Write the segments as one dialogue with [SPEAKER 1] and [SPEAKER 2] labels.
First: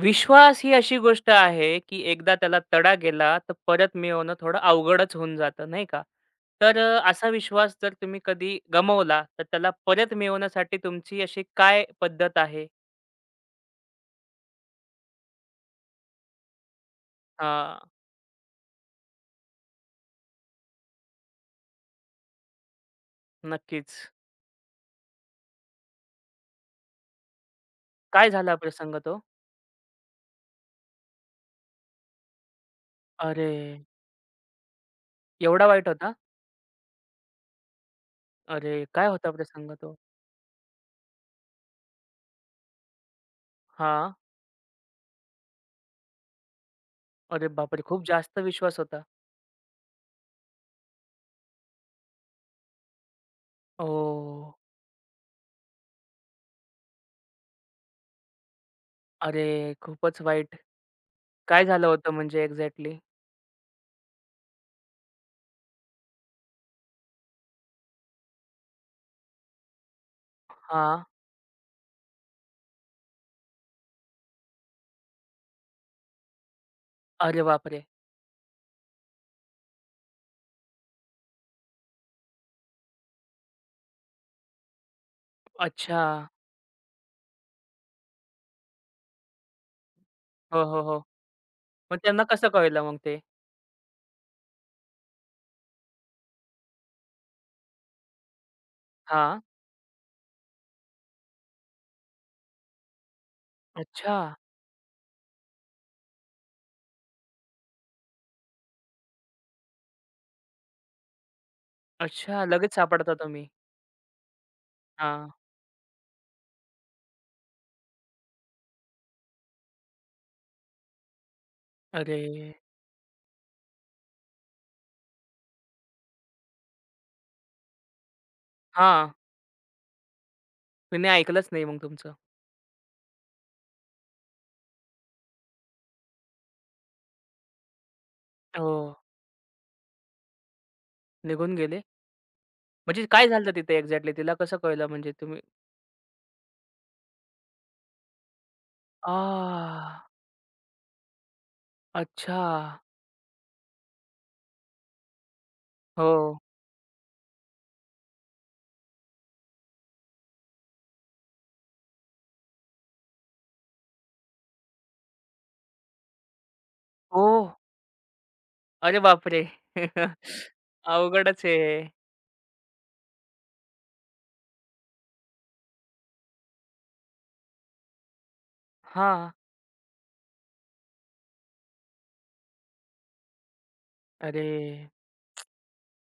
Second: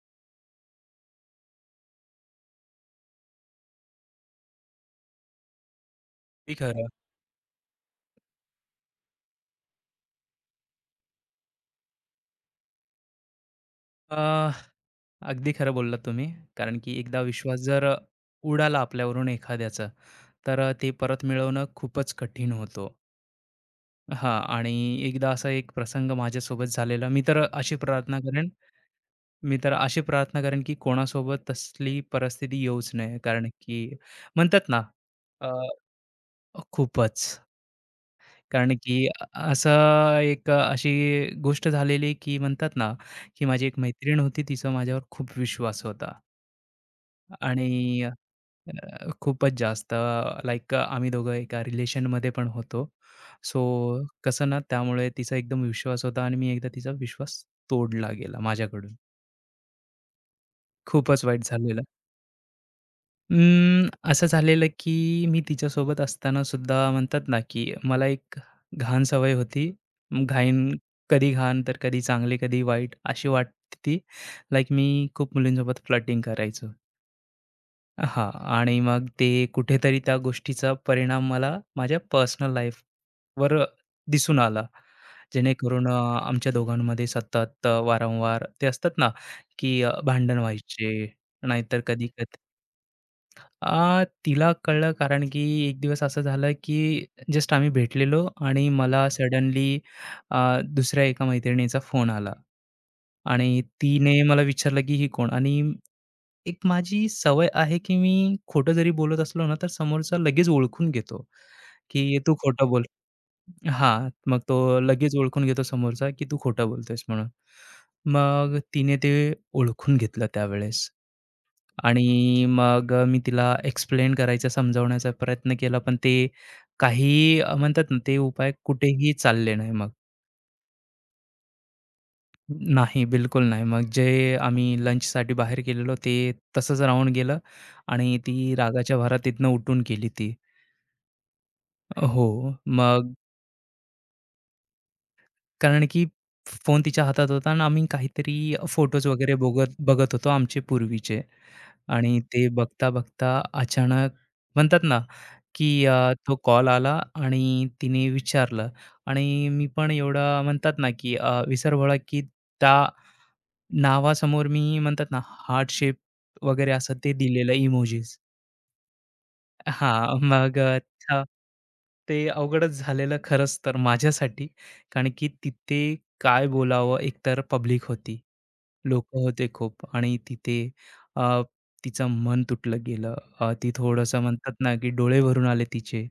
[SPEAKER 1] विश्वास ही अशी गोष्ट आहे, की एकदा त्याला तडा गेला, तर परत मिळवणं थोडं अवघडच होऊन जातं, नाही का?
[SPEAKER 2] अगदी
[SPEAKER 1] तर
[SPEAKER 2] खरं.
[SPEAKER 1] असा विश्वास जर तुम्ही कधी गमावला, तर त्याला परत मिळवण्यासाठी तुमची अशी काय पद्धत आहे?
[SPEAKER 2] अ, अगदी खरं बोललात तुम्ही. कारण की एकदा विश्वास
[SPEAKER 1] हां,
[SPEAKER 2] जर उडाला आपल्यावरून एखाद्याचा, तर ते परत मिळवणं खूपच कठीण होतो,
[SPEAKER 1] नक्कीच.
[SPEAKER 2] हां आणि एकदा असा एक प्रसंग माझ्यासोबत झालेला.
[SPEAKER 1] काय झाला प्रसंग तो?
[SPEAKER 2] मी तर अशी प्रार्थना करेन की कोणासोबत तसली परिस्थिती येऊच नये. कारण
[SPEAKER 1] अरे!
[SPEAKER 2] की म्हणतात ना, अ,
[SPEAKER 1] एवढा वाईट होता?
[SPEAKER 2] खूपच. कारण
[SPEAKER 1] अरे!
[SPEAKER 2] की
[SPEAKER 1] काय होता
[SPEAKER 2] असं
[SPEAKER 1] प्रसंग तो?
[SPEAKER 2] एक अशी गोष्ट झालेली की म्हणतात ना, की माझी एक
[SPEAKER 1] हां.
[SPEAKER 2] मैत्रीण होती, तिचा माझ्यावर खूप विश्वास होता.
[SPEAKER 1] अरे
[SPEAKER 2] आणि
[SPEAKER 1] बापरे! खूप जास्त विश्वास होता.
[SPEAKER 2] खूपच जास्त लाइक आम्ही दोघं एका रिलेशनमध्ये पण होतो. So
[SPEAKER 1] oh!
[SPEAKER 2] कसं ना, त्यामुळे तिचा एकदम विश्वास होता आणि मी एकदा तिचा विश्वास तोडला गेला माझ्याकडून.
[SPEAKER 1] अरे! खूपच वाईट.
[SPEAKER 2] खूपच वाईट
[SPEAKER 1] काय
[SPEAKER 2] झालेलं.
[SPEAKER 1] झालं होतं म्हणजे एक्झॅक्टली?
[SPEAKER 2] असं झालेलं की मी तिच्यासोबत असताना सुद्धा म्हणतात ना, की मला एक घाण सवय होती. म, घाईन
[SPEAKER 1] हां.
[SPEAKER 2] कधी घाण तर कधी चांगली, कधी वाईट अशी वाटती. लाइक मी खूप मुलींसोबत फ्लर्टिंग करायचो.
[SPEAKER 1] अरे बापरे!
[SPEAKER 2] हां. आणि मग ते कुठेतरी त्या गोष्टीचा परिणाम मला माझ्या पर्सनल लाईफवर दिसून आला. जेणेकरून
[SPEAKER 1] अच्छा.
[SPEAKER 2] आमच्या दोघांमध्ये सतत वारंवार ते असतात ना, की भांडण
[SPEAKER 1] हो, हो, हो.
[SPEAKER 2] व्हायचे. नाहीतर
[SPEAKER 1] मग त्यांना
[SPEAKER 2] कधी-कधी,
[SPEAKER 1] कसं कळलं मग ते?
[SPEAKER 2] तिला कळलं कारण की एक दिवस असं झालं, की जस्ट आम्ही भेटलेलो आणि मला
[SPEAKER 1] हां.
[SPEAKER 2] सडनली दुसऱ्या एका मैत्रिणीचा फोन आला. आणि
[SPEAKER 1] अच्छा,
[SPEAKER 2] तिने मला विचारलं, की "ही कोण?" आणि एक माझी सवय आहे, की मी खोटं जरी बोलत असलो ना, तर समोरचा लगेच ओळखून घेतो, की तू
[SPEAKER 1] अच्छा.
[SPEAKER 2] खोटं
[SPEAKER 1] लगेच
[SPEAKER 2] बोल.
[SPEAKER 1] सापडता तुम्ही.
[SPEAKER 2] हां, मग तो लगेच
[SPEAKER 1] हां.
[SPEAKER 2] ओळखून घेतो समोरचा, की तू खोटं बोलतोयस म्हणून. मग तिने ते ओळखून घेतलं त्यावेळेस
[SPEAKER 1] अरे!
[SPEAKER 2] आणि मग मी तिला एक्सप्लेन करायचा, समजावण्याचा प्रयत्न केला, पण ते काही म्हणतात ना, ते उपाय कुठेही
[SPEAKER 1] हां.
[SPEAKER 2] चालले नाही मग.
[SPEAKER 1] तिने ऐकलंच नाही मग तुमचं.
[SPEAKER 2] नाही, बिलकुल नाही. मग जे आम्ही लंचसाठी बाहेर गेलेलो ते तसंच राहून गेलं आणि ती
[SPEAKER 1] हो.
[SPEAKER 2] रागाच्या भरात तिथनं उठून गेली ती.
[SPEAKER 1] निघून गेले.
[SPEAKER 2] हो.
[SPEAKER 1] म्हणजे
[SPEAKER 2] मग,
[SPEAKER 1] काय झालं तिथे एक्झॅक्टली तिला कसं कळलं म्हणजे तुम्ही?
[SPEAKER 2] कारण की फोन तिच्या हातात होता आणि आम्ही काहीतरी फोटोज
[SPEAKER 1] आ
[SPEAKER 2] वगैरे बघत बघत होतो आमचे पूर्वीचे आणि
[SPEAKER 1] अच्छा.
[SPEAKER 2] ते बघता-बघता अचानक म्हणतात ना, की
[SPEAKER 1] हो.
[SPEAKER 2] तो कॉल आला आणि तिने विचारलं. आणि मी पण एवढा म्हणतात ना, की विसरभोळा की त्या नावासमोर मी म्हणतात ना, हार्ट शेप वगैरे असं ते
[SPEAKER 1] ओह!
[SPEAKER 2] दिलेलं इमोजीस.
[SPEAKER 1] अरे बापरे!
[SPEAKER 2] हां, मग हां,
[SPEAKER 1] अवघडच आहे हे.
[SPEAKER 2] ते अवघडच झालेलं खरंच तर माझ्यासाठी. कारण की तिथे काय बोलावं, एकतर पब्लिक होती. लोक होते खूप आणि तिथे अ, तिचं मन तुटलं गेलं. ती थोडंसं
[SPEAKER 1] अरे!
[SPEAKER 2] म्हणतात ना, की डोळे भरून आले तिचे.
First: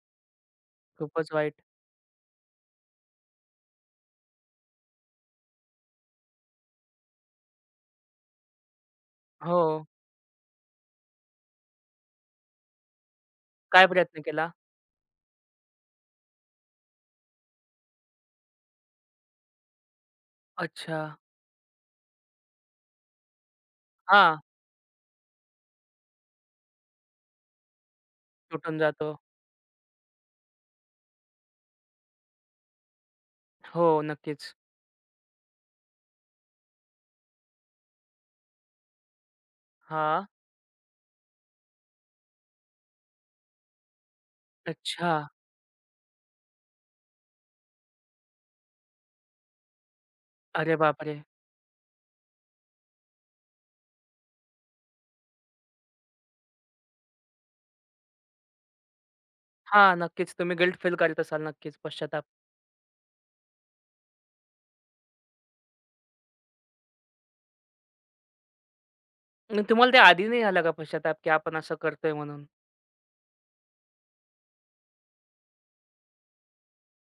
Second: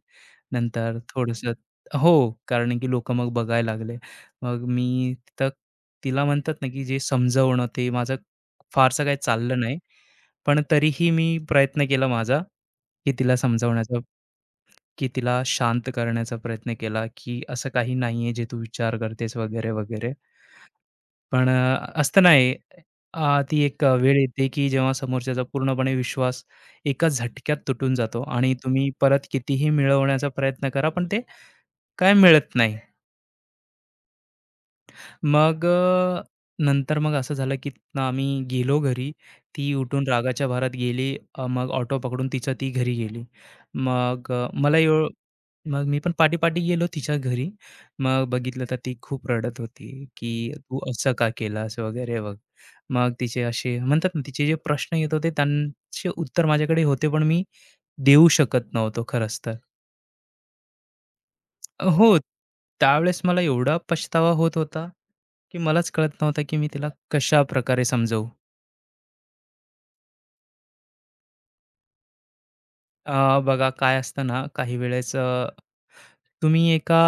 [SPEAKER 2] नंतर
[SPEAKER 1] खूपच
[SPEAKER 2] थोडंसं,
[SPEAKER 1] वाईट.
[SPEAKER 2] हो, कारण की लोकं मग बघायला लागले. मग मी तिथं तिला म्हणतात ना, की जे समजवणं ते माझं फारसं काही चाललं
[SPEAKER 1] हो.
[SPEAKER 2] नाही. पण तरीही मी प्रयत्न केला माझा, की तिला
[SPEAKER 1] काय
[SPEAKER 2] समजवण्याचा,
[SPEAKER 1] प्रयत्न केला?
[SPEAKER 2] की तिला शांत करण्याचा प्रयत्न केला, की असं काही नाहीये जे तू विचार करतेस वगैरे, वगैरे.
[SPEAKER 1] अच्छा.
[SPEAKER 2] पण असतं ना, ती एक वेळ
[SPEAKER 1] हां.
[SPEAKER 2] येते, की जेव्हा समोरच्याचा पूर्णपणे विश्वास एका झटक्यात तुटून जातो आणि
[SPEAKER 1] तुटून
[SPEAKER 2] तुम्ही
[SPEAKER 1] जातो.
[SPEAKER 2] परत कितीही मिळवण्याचा प्रयत्न करा, पण ते काय मिळत नाही.
[SPEAKER 1] हो, नक्कीच.
[SPEAKER 2] मग नंतर मग असं झालं, की तिथनं आम्ही गेलो घरी. ती उठून
[SPEAKER 1] हां.
[SPEAKER 2] रागाच्या भरात गेली. मग ऑटो पकडून तिच्या ती घरी गेली. मग अ, मला एव
[SPEAKER 1] अच्छा.
[SPEAKER 2] मग मी पण पाठी-पाठी गेलो तिच्या घरी. मग बघितलं तर ती खूप रडत होती, की
[SPEAKER 1] अरे
[SPEAKER 2] "तू असं
[SPEAKER 1] बापरे!
[SPEAKER 2] का केलास?" वगैरे बघ. मग तिचे असे म्हणतात ना, तिचे जे प्रश्न येत होते त्यांचे उत्तर माझ्याकडे होते, पण मी देऊ शकत नव्हतो खरंच तर.
[SPEAKER 1] हां, नक्कीच. तुम्ही गिल्ट फील करत असाल नक्कीच
[SPEAKER 2] हो,
[SPEAKER 1] पश्चाताप.
[SPEAKER 2] त्यावेळेस मला एवढा पछतावा होत होता, की मलाच कळत नव्हतं, की मी तिला कशाप्रकारे समजवू?
[SPEAKER 1] मग तुम्हाला ते आधी नाही झाला का पश्चाताप, की आपण असं करतोय म्हणून?
[SPEAKER 2] बघा काय असतं ना, काही वेळेस तुम्ही एका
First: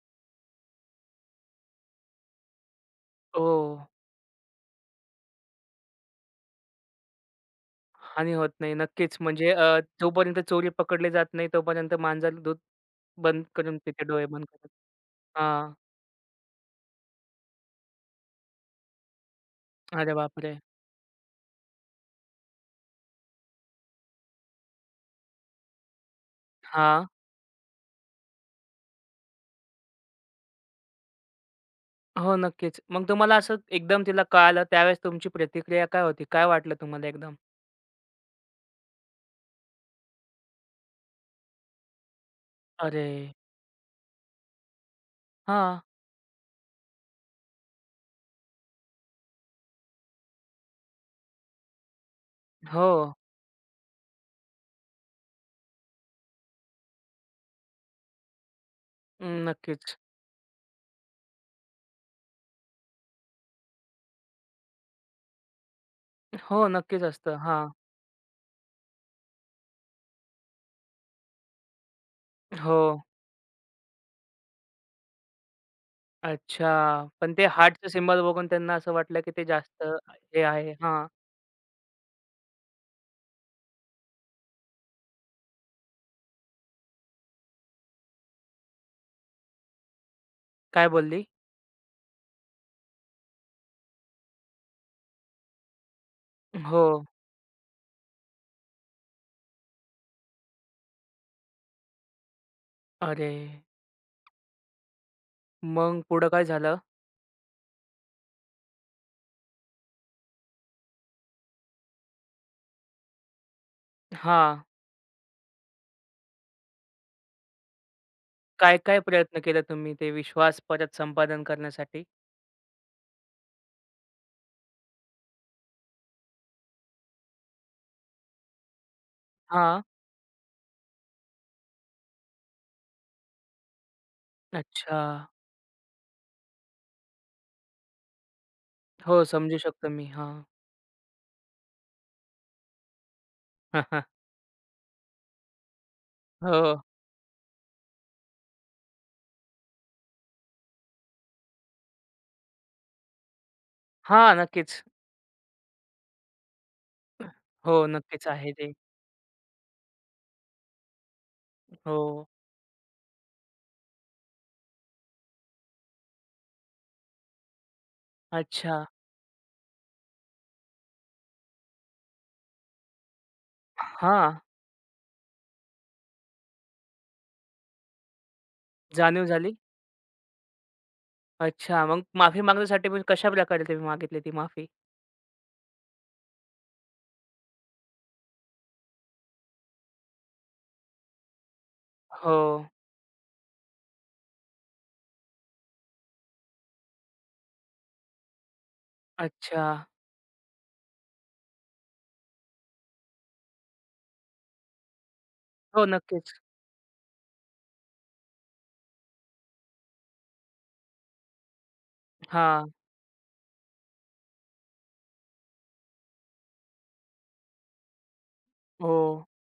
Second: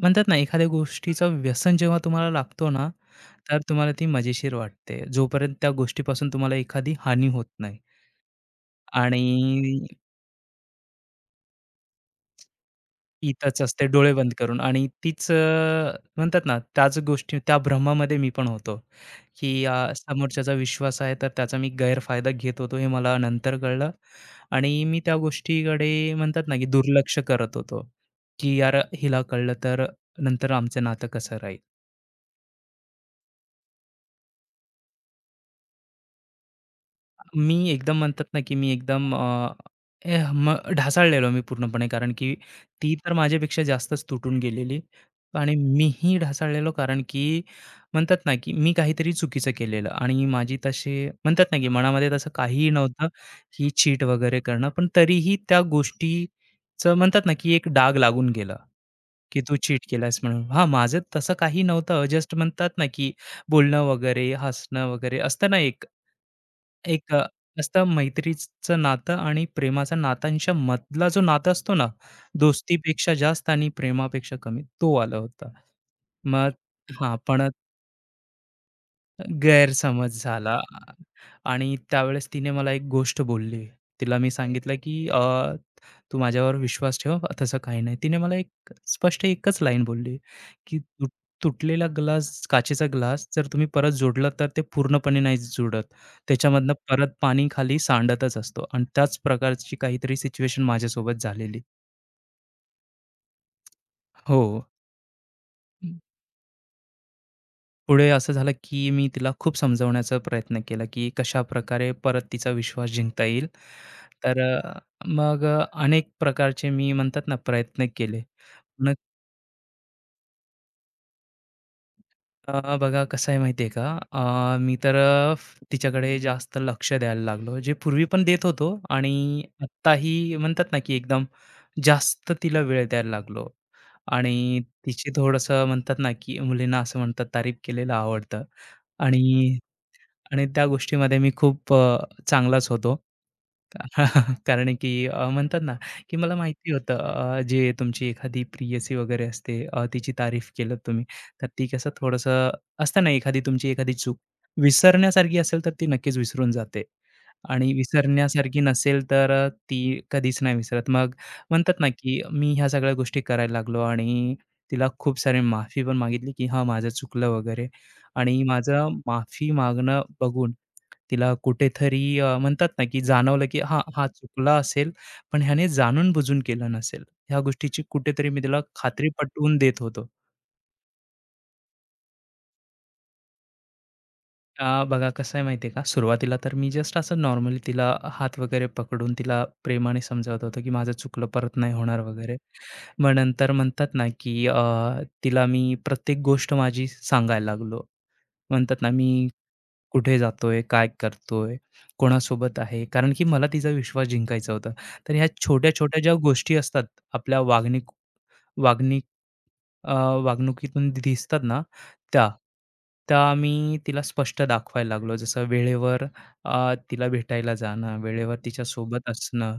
[SPEAKER 2] म्हणतात ना, एखाद्या गोष्टीचं व्यसन जेव्हा तुम्हाला लागतो ना,
[SPEAKER 1] हो,
[SPEAKER 2] तर तुम्हाला ती मजेशीर वाटते. जोपर्यंत त्या गोष्टीपासून तुम्हाला एखादी हानी होत नाही
[SPEAKER 1] हानी होत नाही. नक्कीच.
[SPEAKER 2] आणि
[SPEAKER 1] म्हणजे जोपर्यंत चोरी पकडली जात नाही, तोपर्यंत मांजर दूध बंद
[SPEAKER 2] इथंच
[SPEAKER 1] करून
[SPEAKER 2] असते
[SPEAKER 1] पिते,
[SPEAKER 2] डोळे
[SPEAKER 1] डोळे
[SPEAKER 2] बंद
[SPEAKER 1] बंद
[SPEAKER 2] करून
[SPEAKER 1] करून.
[SPEAKER 2] आणि तीच
[SPEAKER 1] हां.
[SPEAKER 2] म्हणतात ना त्याच गोष्टी त्या भ्रमामध्ये मी पण होतो, की
[SPEAKER 1] अरे
[SPEAKER 2] समोरच्याचा
[SPEAKER 1] बापरे!
[SPEAKER 2] विश्वास आहे तर त्याचा मी गैरफायदा घेत होतो हे मला नंतर कळलं आणि मी त्या गोष्टीकडे म्हणतात ना की
[SPEAKER 1] हां.
[SPEAKER 2] दुर्लक्ष करत होतो, की यार हिला कळलं तर नंतर आमचं नातं कसं राहील?
[SPEAKER 1] हो, नक्कीच. मग तुम्हाला असं एकदम तिला कळालं, त्यावेळेस तुमची प्रतिक्रिया काय होती? काय वाटलं तुम्हाला एकदम?
[SPEAKER 2] मी एकदम म्हणतात ना, की मी एकदम मग ढासळलेलो मी पूर्णपणे. कारण की ती
[SPEAKER 1] अरे!
[SPEAKER 2] तर माझ्यापेक्षा जास्तच तुटून गेलेली आणि
[SPEAKER 1] हां.
[SPEAKER 2] मीही ढासळलेलो कारण की म्हणतात ना, की मी काहीतरी चुकीचं केलेलं आणि माझी तसे म्हणतात ना, की मनामध्ये तसं काहीही
[SPEAKER 1] हो.
[SPEAKER 2] नव्हतं, ही चीट वगैरे करणं. पण तरीही त्या गोष्टीचं म्हणतात ना, की एक डाग लागून गेला, की
[SPEAKER 1] हम्म,
[SPEAKER 2] तू चीट
[SPEAKER 1] नक्कीच.
[SPEAKER 2] केलास म्हणून. हां, माझं तसं काही नव्हतं. जस्ट म्हणतात ना, की बोलणं वगैरे, हसणं वगैरे असतं ना एक,
[SPEAKER 1] हो, नक्कीच
[SPEAKER 2] एक अ,
[SPEAKER 1] असतं. हां.
[SPEAKER 2] असतं मैत्रीचं नातं आणि प्रेमाचं नात्यांच्या मधला जो नाता असतो ना,
[SPEAKER 1] हो.
[SPEAKER 2] दोस्तीपेक्षा जास्त आणि प्रेमापेक्षा कमी, तो आला होता. मग
[SPEAKER 1] अच्छा.
[SPEAKER 2] हां,
[SPEAKER 1] पण
[SPEAKER 2] पण
[SPEAKER 1] ते हार्टचं सिम्बॉल बघून त्यांना असं वाटलं, की ते जास्त
[SPEAKER 2] गैरसमज
[SPEAKER 1] हे
[SPEAKER 2] झाला
[SPEAKER 1] आहे हां.
[SPEAKER 2] आणि त्यावेळेस तिने मला एक गोष्ट बोलली. तिला मी सांगितलं, की तू माझ्यावर विश्वास ठेव, तसं काही नाही." तिने मला एक स्पष्ट एकच लाईन बोलली, की
[SPEAKER 1] काय बोलली?
[SPEAKER 2] तुटलेला ग्लास काचेचा ग्लास जर तुम्ही परत जोडला तर ते पूर्णपणे नाही जुडत. त्याच्यामधनं
[SPEAKER 1] हो.
[SPEAKER 2] परत पाणी खाली सांडतच असतो." आणि त्याच प्रकारची काहीतरी सिच्युएशन माझ्यासोबत झालेली.
[SPEAKER 1] अरे!
[SPEAKER 2] हो.
[SPEAKER 1] मग पुढं काय झालं?
[SPEAKER 2] पुढे असं झालं, की मी तिला खूप समजवण्याचा प्रयत्न केला, की कशाप्रकारे परत तिचा विश्वास जिंकता येईल. तर
[SPEAKER 1] हां.
[SPEAKER 2] मग अनेक प्रकारचे मी म्हणतात ना प्रयत्न केले. मग
[SPEAKER 1] काय-काय प्रयत्न केला तुम्ही ते विश्वास परत संपादन करण्यासाठी?
[SPEAKER 2] बघा कसं आहे माहिती आहे का? मी तर तिच्याकडे जास्त लक्ष द्यायला लागलो. जे पूर्वी पण देत होतो आणि
[SPEAKER 1] हां.
[SPEAKER 2] आत्ताही म्हणतात ना, की एकदम जास्त तिला वेळ द्यायला लागलो. आणि
[SPEAKER 1] अच्छा.
[SPEAKER 2] तिची थोडंसं म्हणतात ना, की मुलींना असं म्हणतात तारीफ केलेलं आवडतं.
[SPEAKER 1] हो,
[SPEAKER 2] आणि
[SPEAKER 1] समजू शकतो मी. हां.
[SPEAKER 2] आणि त्या गोष्टीमध्ये मी खूप चांगलाच होतो. कारण की म्हणतात ना, की मला माहिती
[SPEAKER 1] हो.
[SPEAKER 2] होतं, जे तुमची एखादी प्रियसी वगैरे असते, तिची तारीफ केलं तुम्ही, तर ती कसं थोडंसं असतं ना, एखादी तुमची एखादी चूक
[SPEAKER 1] हां, नक्कीच.
[SPEAKER 2] विसरण्यासारखी असेल, तर ती नक्कीच विसरून जाते आणि
[SPEAKER 1] हो, नक्कीच आहे
[SPEAKER 2] विसरण्यासारखी
[SPEAKER 1] ते.
[SPEAKER 2] नसेल, तर ती कधीच नाही विसरत. मग म्हणतात ना, की
[SPEAKER 1] हो.
[SPEAKER 2] मी ह्या सगळ्या गोष्टी करायला लागलो आणि तिला खूप सारी माफी पण मागितली, की "हां, माझं चुकलं" वगैरे. आणि
[SPEAKER 1] अच्छा.
[SPEAKER 2] माझं माफी मागणं बघून तिला कुठेतरी म्हणतात ना, की जाणवलं, की हां, हा
[SPEAKER 1] हां.
[SPEAKER 2] चुकला असेल, पण ह्याने जाणून-बुजून केलं नसेल. ह्या गोष्टीची कुठेतरी मी तिला खात्री
[SPEAKER 1] जाणीव झाली?
[SPEAKER 2] पटवून देत होतो.
[SPEAKER 1] अच्छा. मग माफी मागण्यासाठी म्हणजे कशाप्रकारे तुम्ही मागितली ती माफी?
[SPEAKER 2] बघा कसं आहे माहिती आहे का, सुरुवातीला तर मी जस्ट असं नॉर्मली तिला हात वगैरे पकडून तिला प्रेमाने समजावत होतो, की माझं चुकलं, परत नाही होणार वगैरे.
[SPEAKER 1] हो.
[SPEAKER 2] मग नंतर म्हणतात ना, की तिला मी प्रत्येक गोष्ट माझी सांगायला लागलो. म्हणतात ना, मी
[SPEAKER 1] अच्छा.
[SPEAKER 2] कुठे जातोय? काय करतोय? कोणासोबत आहे? कारण की मला तिचा विश्वास जिंकायचा होता. तर ह्या
[SPEAKER 1] हो,
[SPEAKER 2] छोट्या-छोट्या ज्या
[SPEAKER 1] नक्कीच.
[SPEAKER 2] गोष्टी असतात आपल्या वागणी अ, वागणुकीतून दिसतात ना त्या,
[SPEAKER 1] हां.
[SPEAKER 2] त्या आम्ही तिला स्पष्ट दाखवायला लागलो. जसं वेळेवर तिला भेटायला जाणं, वेळेवर
[SPEAKER 1] हो.
[SPEAKER 2] तिच्यासोबत असणं,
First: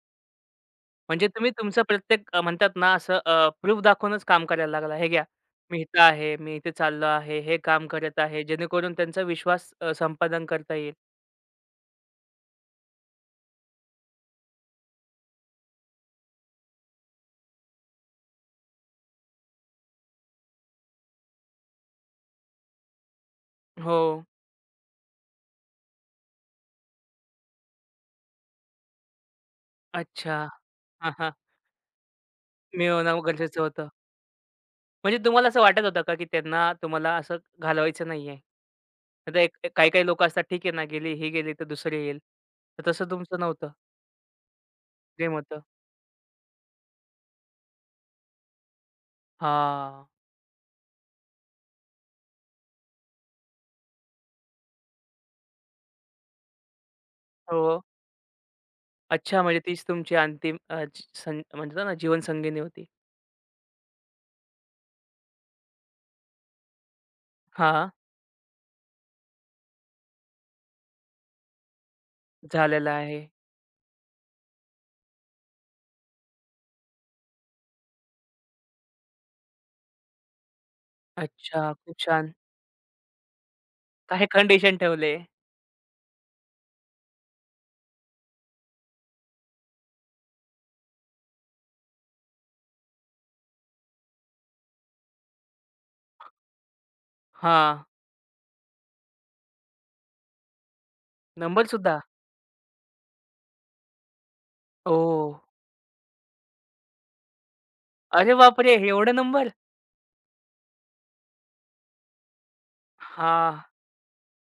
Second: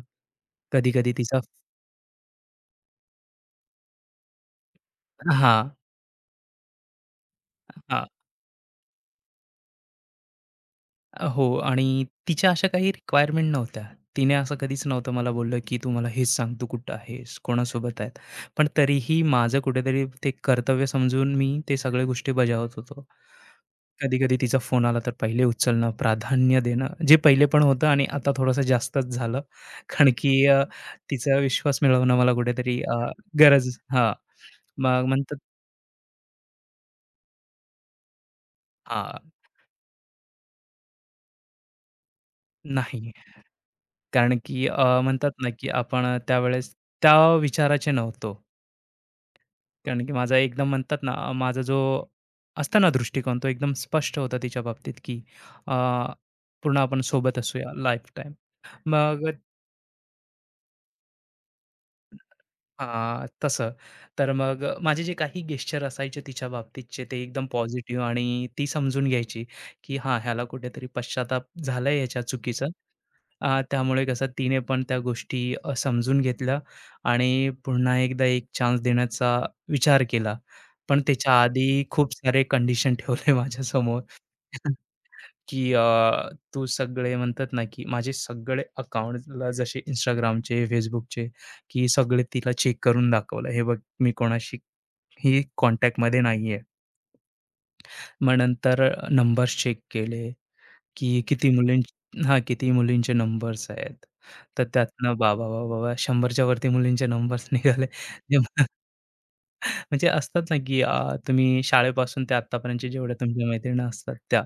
[SPEAKER 2] कधी-कधी
[SPEAKER 1] म्हणजे
[SPEAKER 2] तिचा,
[SPEAKER 1] तुम्ही तुमचं प्रत्येक म्हणतात ना असं प्रूफ दाखवूनच काम करायला लागला. हे घ्या,
[SPEAKER 2] हां.
[SPEAKER 1] मी इथं आहे, मी इथे चाललो आहे, हे काम करत आहे, जेणेकरून त्यांचा विश्वास संपादन करता येईल.
[SPEAKER 2] हो आणि तिच्या अशा काही रिक्वायरमेंट नव्हत्या. तिने असं कधीच नव्हतं मला बोललं, की "तू मला हेच सांग, तू कुठं आहेस? कोणासोबत आहेत?" पण तरीही माझं कुठेतरी ते कर्तव्य समजून मी ते सगळ्या गोष्टी बजावत होतो.
[SPEAKER 1] हो.
[SPEAKER 2] कधी-कधी तिचा फोन आला तर पहिले उचलणं, प्राधान्य देणं, जे पहिले पण होतं आणि आता थोडंसं जास्तच झालं. कारण
[SPEAKER 1] अच्छा.
[SPEAKER 2] की
[SPEAKER 1] हां, हां.
[SPEAKER 2] तिचा विश्वास मिळवणं मला कुठेतरी
[SPEAKER 1] मिळवणं गरजेचं
[SPEAKER 2] गरज.
[SPEAKER 1] होतं.
[SPEAKER 2] हां. मग
[SPEAKER 1] म्हणजे
[SPEAKER 2] म्हणतात,
[SPEAKER 1] तुम्हाला असं वाटत होतं का, की त्यांना तुम्हाला असं घालवायचं नाहीये?
[SPEAKER 2] हां,
[SPEAKER 1] आता एक काही-काही लोकं असतात, ठीक आहे ना, गेली, ही गेली तर दुसरी येईल. तर तसं
[SPEAKER 2] नाही.
[SPEAKER 1] तुमचं नव्हतं.
[SPEAKER 2] कारण की म्हणतात
[SPEAKER 1] प्रेम
[SPEAKER 2] ना,
[SPEAKER 1] होतं.
[SPEAKER 2] की आपण त्यावेळेस त्या विचाराचे नव्हतो. कारण
[SPEAKER 1] हां.
[SPEAKER 2] की माझा एकदम म्हणतात ना, माझा जो असतो ना दृष्टिकोन, तो एकदम स्पष्ट होता तिच्या बाबतीत, की अ, पूर्ण आपण सोबत असूया
[SPEAKER 1] हो.
[SPEAKER 2] लाईफटाईम. मग
[SPEAKER 1] अच्छा म्हणजे तीच तुमची अंतिम जी सं म्हणतात ना जीवनसंगिनी होती.
[SPEAKER 2] हां, तसं. तर मग माझे जे काही गेस्चर असायचे तिच्या बाबतीतचे ते एकदम
[SPEAKER 1] हां,
[SPEAKER 2] पॉझिटिव्ह आणि ती समजून घ्यायची, की हां, ह्याला कुठेतरी पश्चाताप झालाय ह्याच्या चुकीचा.
[SPEAKER 1] झालेला आहे.
[SPEAKER 2] त्यामुळे कसं तिने पण त्या गोष्टी समजून घेतल्या आणि पुन्हा एकदा एक चान्स देण्याचा विचार केला. पण त्याच्या
[SPEAKER 1] अच्छा,
[SPEAKER 2] आधी
[SPEAKER 1] खूप
[SPEAKER 2] खूप
[SPEAKER 1] छान.
[SPEAKER 2] सारे कंडिशन ठेवले माझ्यासमोर.
[SPEAKER 1] काय कंडिशन ठेवले?
[SPEAKER 2] की तू सगळे म्हणतात ना, की माझे सगळे अकाउंटला जसे Instagramचे, Facebookचे, की सगळे तिला चेक करून दाखवलं. हे बघ मी कोणाशी ही कॉन्टॅक्टमध्ये नाहीये.
[SPEAKER 1] हां,
[SPEAKER 2] मग नंतर नंबर्स चेक केले, की किती मुलीं
[SPEAKER 1] नंबरसुद्धा?
[SPEAKER 2] हां, किती मुलींचे नंबर्स आहेत. तर त्यातनं
[SPEAKER 1] ओह!
[SPEAKER 2] बाबा, बाबा, बाबा 100च्या वरती मुलींचे नंबर्स निघाले.
[SPEAKER 1] अरे
[SPEAKER 2] जे म-
[SPEAKER 1] बापरे! एवढे नंबर?
[SPEAKER 2] म्हणजे असतात ना, की तुम्ही शाळेपासून ते आत्तापर्यंतचे जेवढ्या तुमच्या
[SPEAKER 1] हां,
[SPEAKER 2] मैत्रिणी असतात त्या.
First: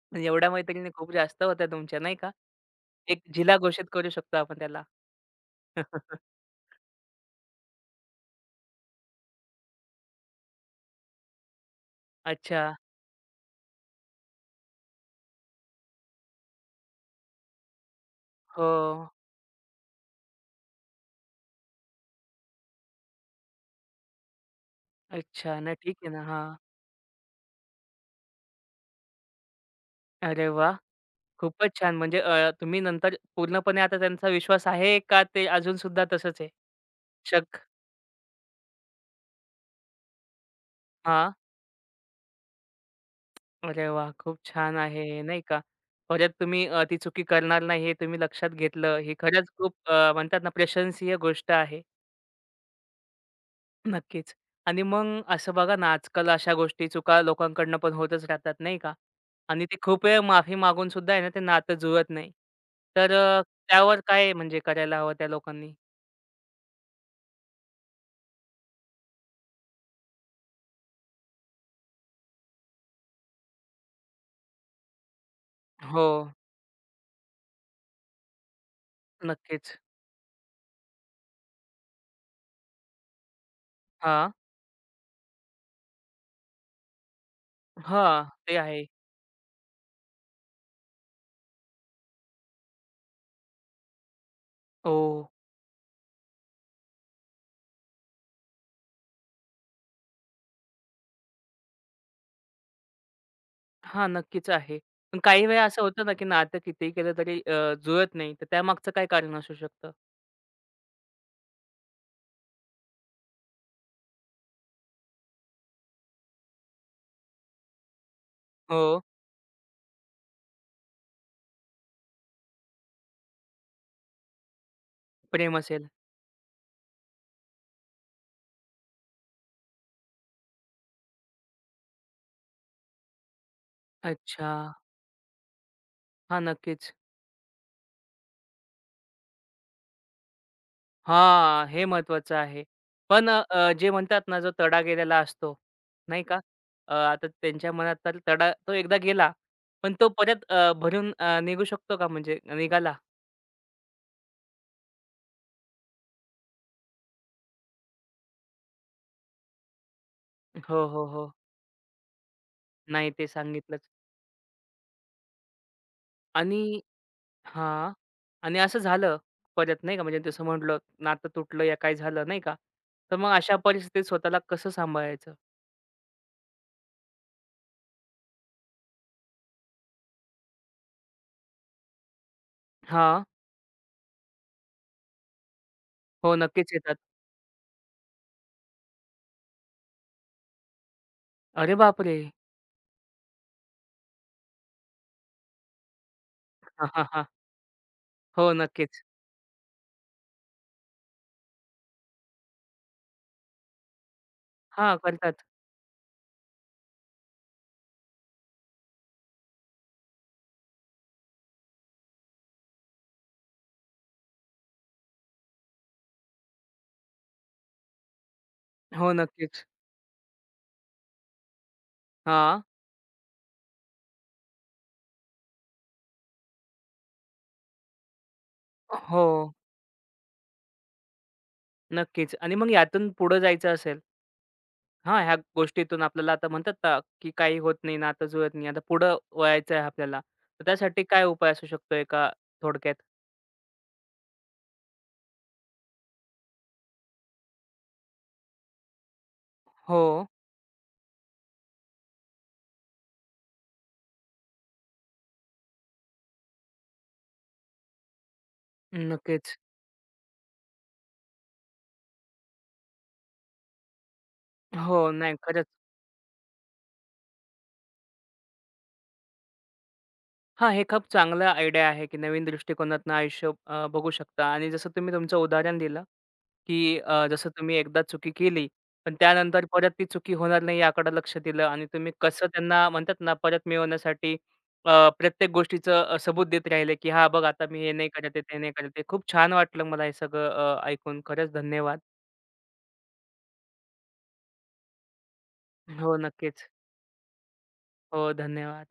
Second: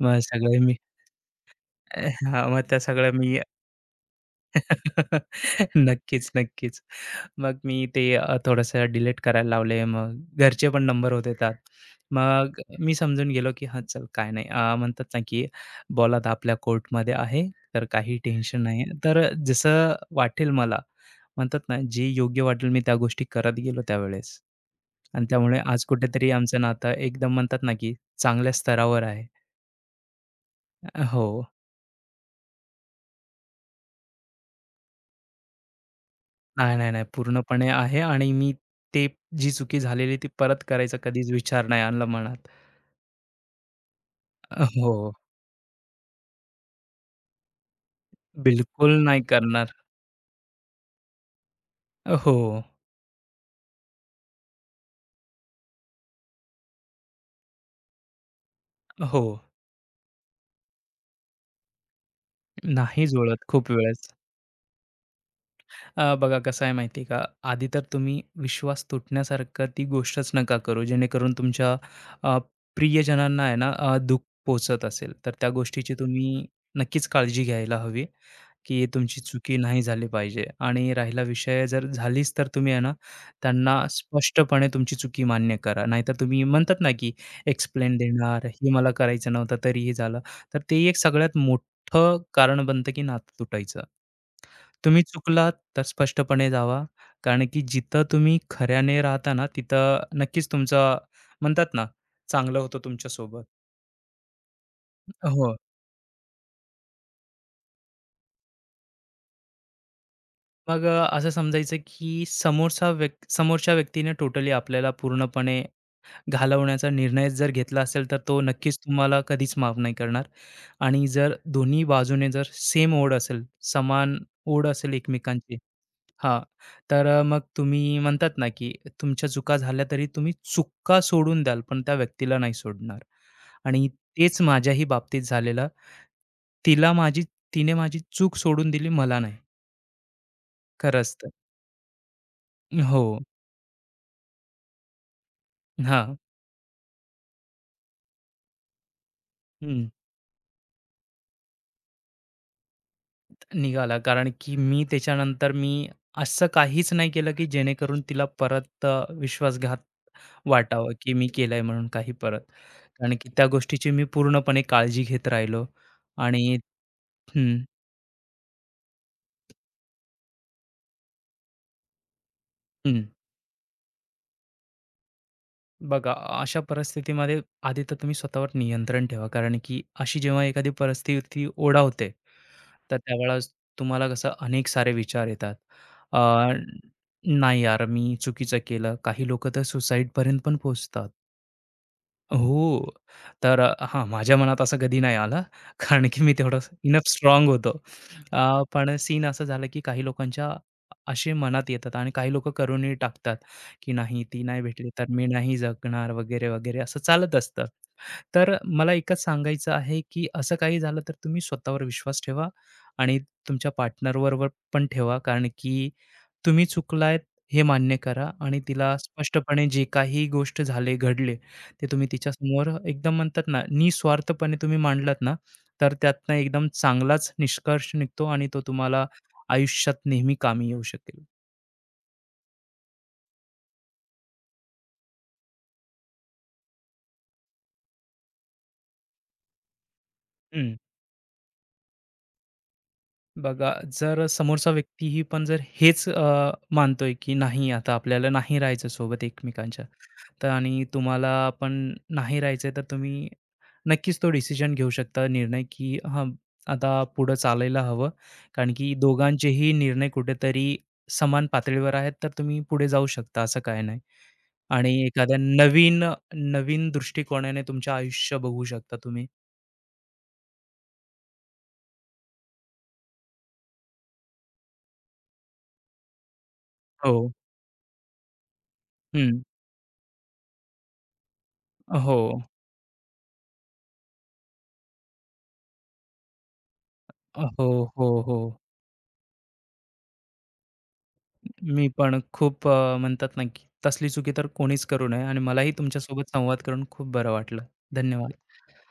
[SPEAKER 2] मग
[SPEAKER 1] म्हणजे एवढ्या
[SPEAKER 2] सगळे मी,
[SPEAKER 1] मैत्रिणी खूप जास्त होत्या तुमच्या, नाही का?
[SPEAKER 2] हां, मग त्या सगळ्या
[SPEAKER 1] एक
[SPEAKER 2] मी
[SPEAKER 1] जिल्हा घोषित करू शकतो आपण त्याला.
[SPEAKER 2] नक्कीच, नक्कीच. मग मी ते थोडंसं डिलीट करायला लावले. मग घरचे पण नंबर होते त्यात. मग
[SPEAKER 1] अच्छा.
[SPEAKER 2] मी समजून गेलो, की हां, चल काय नाही. म्हणतात ना, की बॉल आता आपल्या कोर्टमध्ये आहे, तर काही टेन्शन
[SPEAKER 1] हो.
[SPEAKER 2] नाही. तर जसं वाटेल मला, म्हणतात ना, जे योग्य वाटेल मी त्या गोष्टी करत गेलो त्यावेळेस. आणि त्यामुळे
[SPEAKER 1] अच्छा. नाही
[SPEAKER 2] आज
[SPEAKER 1] ठीक आहे ना.
[SPEAKER 2] कुठेतरी
[SPEAKER 1] हां.
[SPEAKER 2] आमचं नातं एकदम म्हणतात ना, की चांगल्या स्तरावर आहे.
[SPEAKER 1] अरे वाह!
[SPEAKER 2] हो.
[SPEAKER 1] खूपच छान. म्हणजे तुम्ही नंतर पूर्णपणे आता त्यांचा विश्वास आहे का ते अजूनसुद्धा तसंच आहे?
[SPEAKER 2] नाही, नाही, नाही.
[SPEAKER 1] शक
[SPEAKER 2] पूर्णपणे आहे आणि मी ते जी चुकी झालेली ती परत करायचा कधीच
[SPEAKER 1] हां.
[SPEAKER 2] विचार नाही आणला मनात.
[SPEAKER 1] अरे वा, खूप छान आहे
[SPEAKER 2] हो.
[SPEAKER 1] हे, नाही का. परत तुम्ही ती चुकी करणार नाही हे तुम्ही लक्षात
[SPEAKER 2] बिलकुल
[SPEAKER 1] घेतलं. ही
[SPEAKER 2] नाही
[SPEAKER 1] खरंच खूप
[SPEAKER 2] करणार.
[SPEAKER 1] म्हणतात ना प्रशंसीय गोष्ट आहे.
[SPEAKER 2] हो,
[SPEAKER 1] नक्कीच. आणि मग असं बघा ना, आजकाल अशा गोष्टी चुका लोकांकडनं पण होतच राहतात, नाही का.
[SPEAKER 2] हो.
[SPEAKER 1] आणि ते खूप वेळ माफी मागून सुद्धा आहे ना, ते नातं जुळत नाही.
[SPEAKER 2] नाही
[SPEAKER 1] तर
[SPEAKER 2] जुळत खूप
[SPEAKER 1] त्यावर
[SPEAKER 2] वेळेस.
[SPEAKER 1] काय म्हणजे करायला हवं त्या लोकांनी?
[SPEAKER 2] बघा कसं आहे माहिती आहे का, आधी तर तुम्ही विश्वास तुटण्यासारखं ती गोष्टच नका करू, जेणेकरून तुमच्या अ, प्रियजनांना आहे ना दुःख पोहोचत असेल, तर त्या गोष्टीची
[SPEAKER 1] हो,
[SPEAKER 2] तुम्ही नक्कीच काळजी घ्यायला हवी. की तुमची चुकी
[SPEAKER 1] नक्कीच.
[SPEAKER 2] नाही झाली पाहिजे आणि राहिला विषय जर झालीच तर तुम्ही आहे ना, त्यांना
[SPEAKER 1] हां.
[SPEAKER 2] स्पष्टपणे तुमची चुकी मान्य करा. नाहीतर तुम्ही म्हणतात ना, की एक्सप्लेन
[SPEAKER 1] हां,
[SPEAKER 2] देणार,
[SPEAKER 1] ते
[SPEAKER 2] "हे
[SPEAKER 1] आहे.
[SPEAKER 2] मला करायचं नव्हतं, तरीही झालं." तर ते एक सगळ्यात मोठं कारण बनतं, की नातं तुटायचं.
[SPEAKER 1] हो.
[SPEAKER 2] तुम्ही चुकलात तर स्पष्टपणे जावा. कारण की जिथं तुम्ही खऱ्याने राहता ना, तिथं नक्कीच तुमचं म्हणतात ना, चांगलं होतं तुमच्यासोबत.
[SPEAKER 1] हां, नक्कीच आहे. पण काही
[SPEAKER 2] हो.
[SPEAKER 1] वेळा असं होतं ना, की नातं कितीही केलं तरी जुळत नाही. तर त्यामागचं काय कारण असू शकतं?
[SPEAKER 2] मग असं समजायचं की समोरचा व्यक् समोरच्या व्यक्तीने टोटली आपल्याला पूर्णपणे घालवण्याचा निर्णय जर घेतला असेल, तर तो नक्कीच
[SPEAKER 1] हो.
[SPEAKER 2] तुम्हाला कधीच माफ नाही करणार. आणि जर दोन्ही बाजूने जर सेम ओढ असेल, समान ओढ असेल एकमेकांची,
[SPEAKER 1] प्रेम असेल.
[SPEAKER 2] हां, तर मग तुम्ही म्हणतात ना, की तुमच्या चुका झाल्या तरी तुम्ही चुका सोडून द्याल, पण त्या व्यक्तीला नाही सोडणार. आणि तेच
[SPEAKER 1] अच्छा.
[SPEAKER 2] माझ्याही बाबतीत झालेलं.
[SPEAKER 1] हां,
[SPEAKER 2] तिला
[SPEAKER 1] नक्कीच.
[SPEAKER 2] माझी, तिने माझी चूक सोडून दिली, मला नाही. खरंच तर.
[SPEAKER 1] हां, हे महत्त्वाचं आहे.
[SPEAKER 2] हो.
[SPEAKER 1] पण जे म्हणतात ना, जो तडा गेलेला असतो,
[SPEAKER 2] हां,
[SPEAKER 1] नाही का? आता त्यांच्या मनात तर तडा तो एकदा गेला,
[SPEAKER 2] हं,
[SPEAKER 1] पण तो परत भरून निघू शकतो का म्हणजे निघाला?
[SPEAKER 2] निघाला. कारण की मी त्याच्यानंतर मी असं काहीच नाही केलं, की जेणेकरून तिला परत विश्वासघात
[SPEAKER 1] हो,
[SPEAKER 2] वाटावं,
[SPEAKER 1] हो,
[SPEAKER 2] की मी
[SPEAKER 1] हो.
[SPEAKER 2] केलंय म्हणून काही परत.
[SPEAKER 1] नाही
[SPEAKER 2] कारण
[SPEAKER 1] ते
[SPEAKER 2] की त्या
[SPEAKER 1] सांगितलंच
[SPEAKER 2] गोष्टीची मी पूर्णपणे काळजी घेत राहिलो आणि,
[SPEAKER 1] आणि
[SPEAKER 2] हं,
[SPEAKER 1] हां. आणि असं झालं परत नाही का, म्हणजे जसं म्हटलं नातं तुटलं या काय झालं नाही का,
[SPEAKER 2] हं.
[SPEAKER 1] तर मग अशा परिस्थितीत स्वतःला कसं सांभाळायचं?
[SPEAKER 2] बघा, अशा परिस्थितीमध्ये आधी तर तुम्ही स्वतःवर नियंत्रण ठेवा. कारण की अशी जेव्हा एखादी परिस्थिती ओढावते, तर
[SPEAKER 1] हां.
[SPEAKER 2] त्यावेळेस तुम्हाला कसं अनेक सारे विचार येतात.
[SPEAKER 1] हो,
[SPEAKER 2] अ,
[SPEAKER 1] नक्कीच येतात.
[SPEAKER 2] नाही यार, मी चुकीचं केलं. काही लोकं तर सुसाईडपर्यंत पण पोहोचतात.
[SPEAKER 1] अरे बापरे!
[SPEAKER 2] हो. तर हां, माझ्या मनात असं कधी नाही आलं, कारण की मी तेवढं
[SPEAKER 1] हां,
[SPEAKER 2] इनफ
[SPEAKER 1] हां, हां.
[SPEAKER 2] स्ट्राँग होतो.
[SPEAKER 1] हो,
[SPEAKER 2] पण
[SPEAKER 1] नक्कीच.
[SPEAKER 2] सीन असं झालं, की काही लोकांच्या असे मनात येतात आणि काही लोकं करूनही टाकतात, की नाही ती नाही भेटली
[SPEAKER 1] हां,
[SPEAKER 2] तर मी
[SPEAKER 1] करतात.
[SPEAKER 2] नाही जगणार वगैरे, वगैरे असं चालत असतं. तर मला एकच सांगायचं आहे, की असं काही झालं तर तुम्ही स्वतःवर विश्वास ठेवा आणि तुमच्या पार्टनरबरोबर पण ठेवा, कारण की तुम्ही चुकलायत हे मान्य करा आणि तिला
[SPEAKER 1] हो, नक्कीच.
[SPEAKER 2] स्पष्टपणे जे काही गोष्ट झाले, घडले, ते तुम्ही
[SPEAKER 1] हां.
[SPEAKER 2] तिच्यासमोर एकदम म्हणतात ना, निस्वार्थपणे तुम्ही मांडलात ना, तर त्यातनं एकदम चांगलाच निष्कर्ष निघतो आणि तो तुम्हाला
[SPEAKER 1] हो,
[SPEAKER 2] आयुष्यात नेहमी कामी येऊ शकेल.
[SPEAKER 1] नक्कीच. आणि मग यातून पुढं जायचं असेल हां, ह्या गोष्टीतून आपल्याला आता म्हणतात ना, की काही होत नाही, नातं जुळत नाही. आता पुढं वळायचं आहे आपल्याला. तर
[SPEAKER 2] हं.
[SPEAKER 1] त्यासाठी काय उपाय असू शकतो एका थोडक्यात?
[SPEAKER 2] बघा, जर समोरचा व्यक्तीही पण जर हेच मानतोय, की नाही आता आपल्याला नाही राहायचं सोबत एकमेकांच्या,
[SPEAKER 1] हो,
[SPEAKER 2] तर आणि तुम्हाला पण नाही राहायचंय, तर तुम्ही नक्कीच तो डिसिजन घेऊ शकता निर्णय, की हां, आता पुढं चालायला हवं. कारण की
[SPEAKER 1] नक्कीच.
[SPEAKER 2] दोघांचेही निर्णय कुठेतरी समान पातळीवर आहेत, तर तुम्ही पुढे जाऊ शकता असं काही नाही. आणि
[SPEAKER 1] हो, नाही
[SPEAKER 2] एखाद्या
[SPEAKER 1] खरंच.
[SPEAKER 2] नवीन नवीन दृष्टिकोनाने तुमचे आयुष्य बघू शकता तुम्ही.
[SPEAKER 1] हां, हे खूप चांगलं आयडिया आहे, की नवीन दृष्टिकोनातनं आयुष्य बघू शकता आणि जसं तुम्ही तुमचं उदाहरण दिलं, की
[SPEAKER 2] हो.
[SPEAKER 1] जसं तुम्ही एकदा चुकी केली, पण
[SPEAKER 2] हं.
[SPEAKER 1] त्यानंतर परत ती चुकी होणार नाही याकडे लक्ष दिलं आणि तुम्ही
[SPEAKER 2] हो.
[SPEAKER 1] कसं त्यांना म्हणतात ना, परत मिळवण्यासाठी अ, प्रत्येक गोष्टीचं सबूत देत राहिले, की "हां, बघ आता
[SPEAKER 2] हो,
[SPEAKER 1] मी हे
[SPEAKER 2] हो,
[SPEAKER 1] नाही करत
[SPEAKER 2] हो.
[SPEAKER 1] आहे, ते नाही करत आहे." खूप छान वाटलं मला हे सगळं ऐकून. खरंच
[SPEAKER 2] मी
[SPEAKER 1] धन्यवाद.
[SPEAKER 2] पण खूप म्हणतात ना, की तसली चुकी तर कोणीच करू नये आणि मलाही
[SPEAKER 1] हो,
[SPEAKER 2] तुमच्यासोबत संवाद
[SPEAKER 1] नक्कीच.
[SPEAKER 2] करून खूप बरं वाटलं.
[SPEAKER 1] हो,
[SPEAKER 2] धन्यवाद.
[SPEAKER 1] धन्यवाद.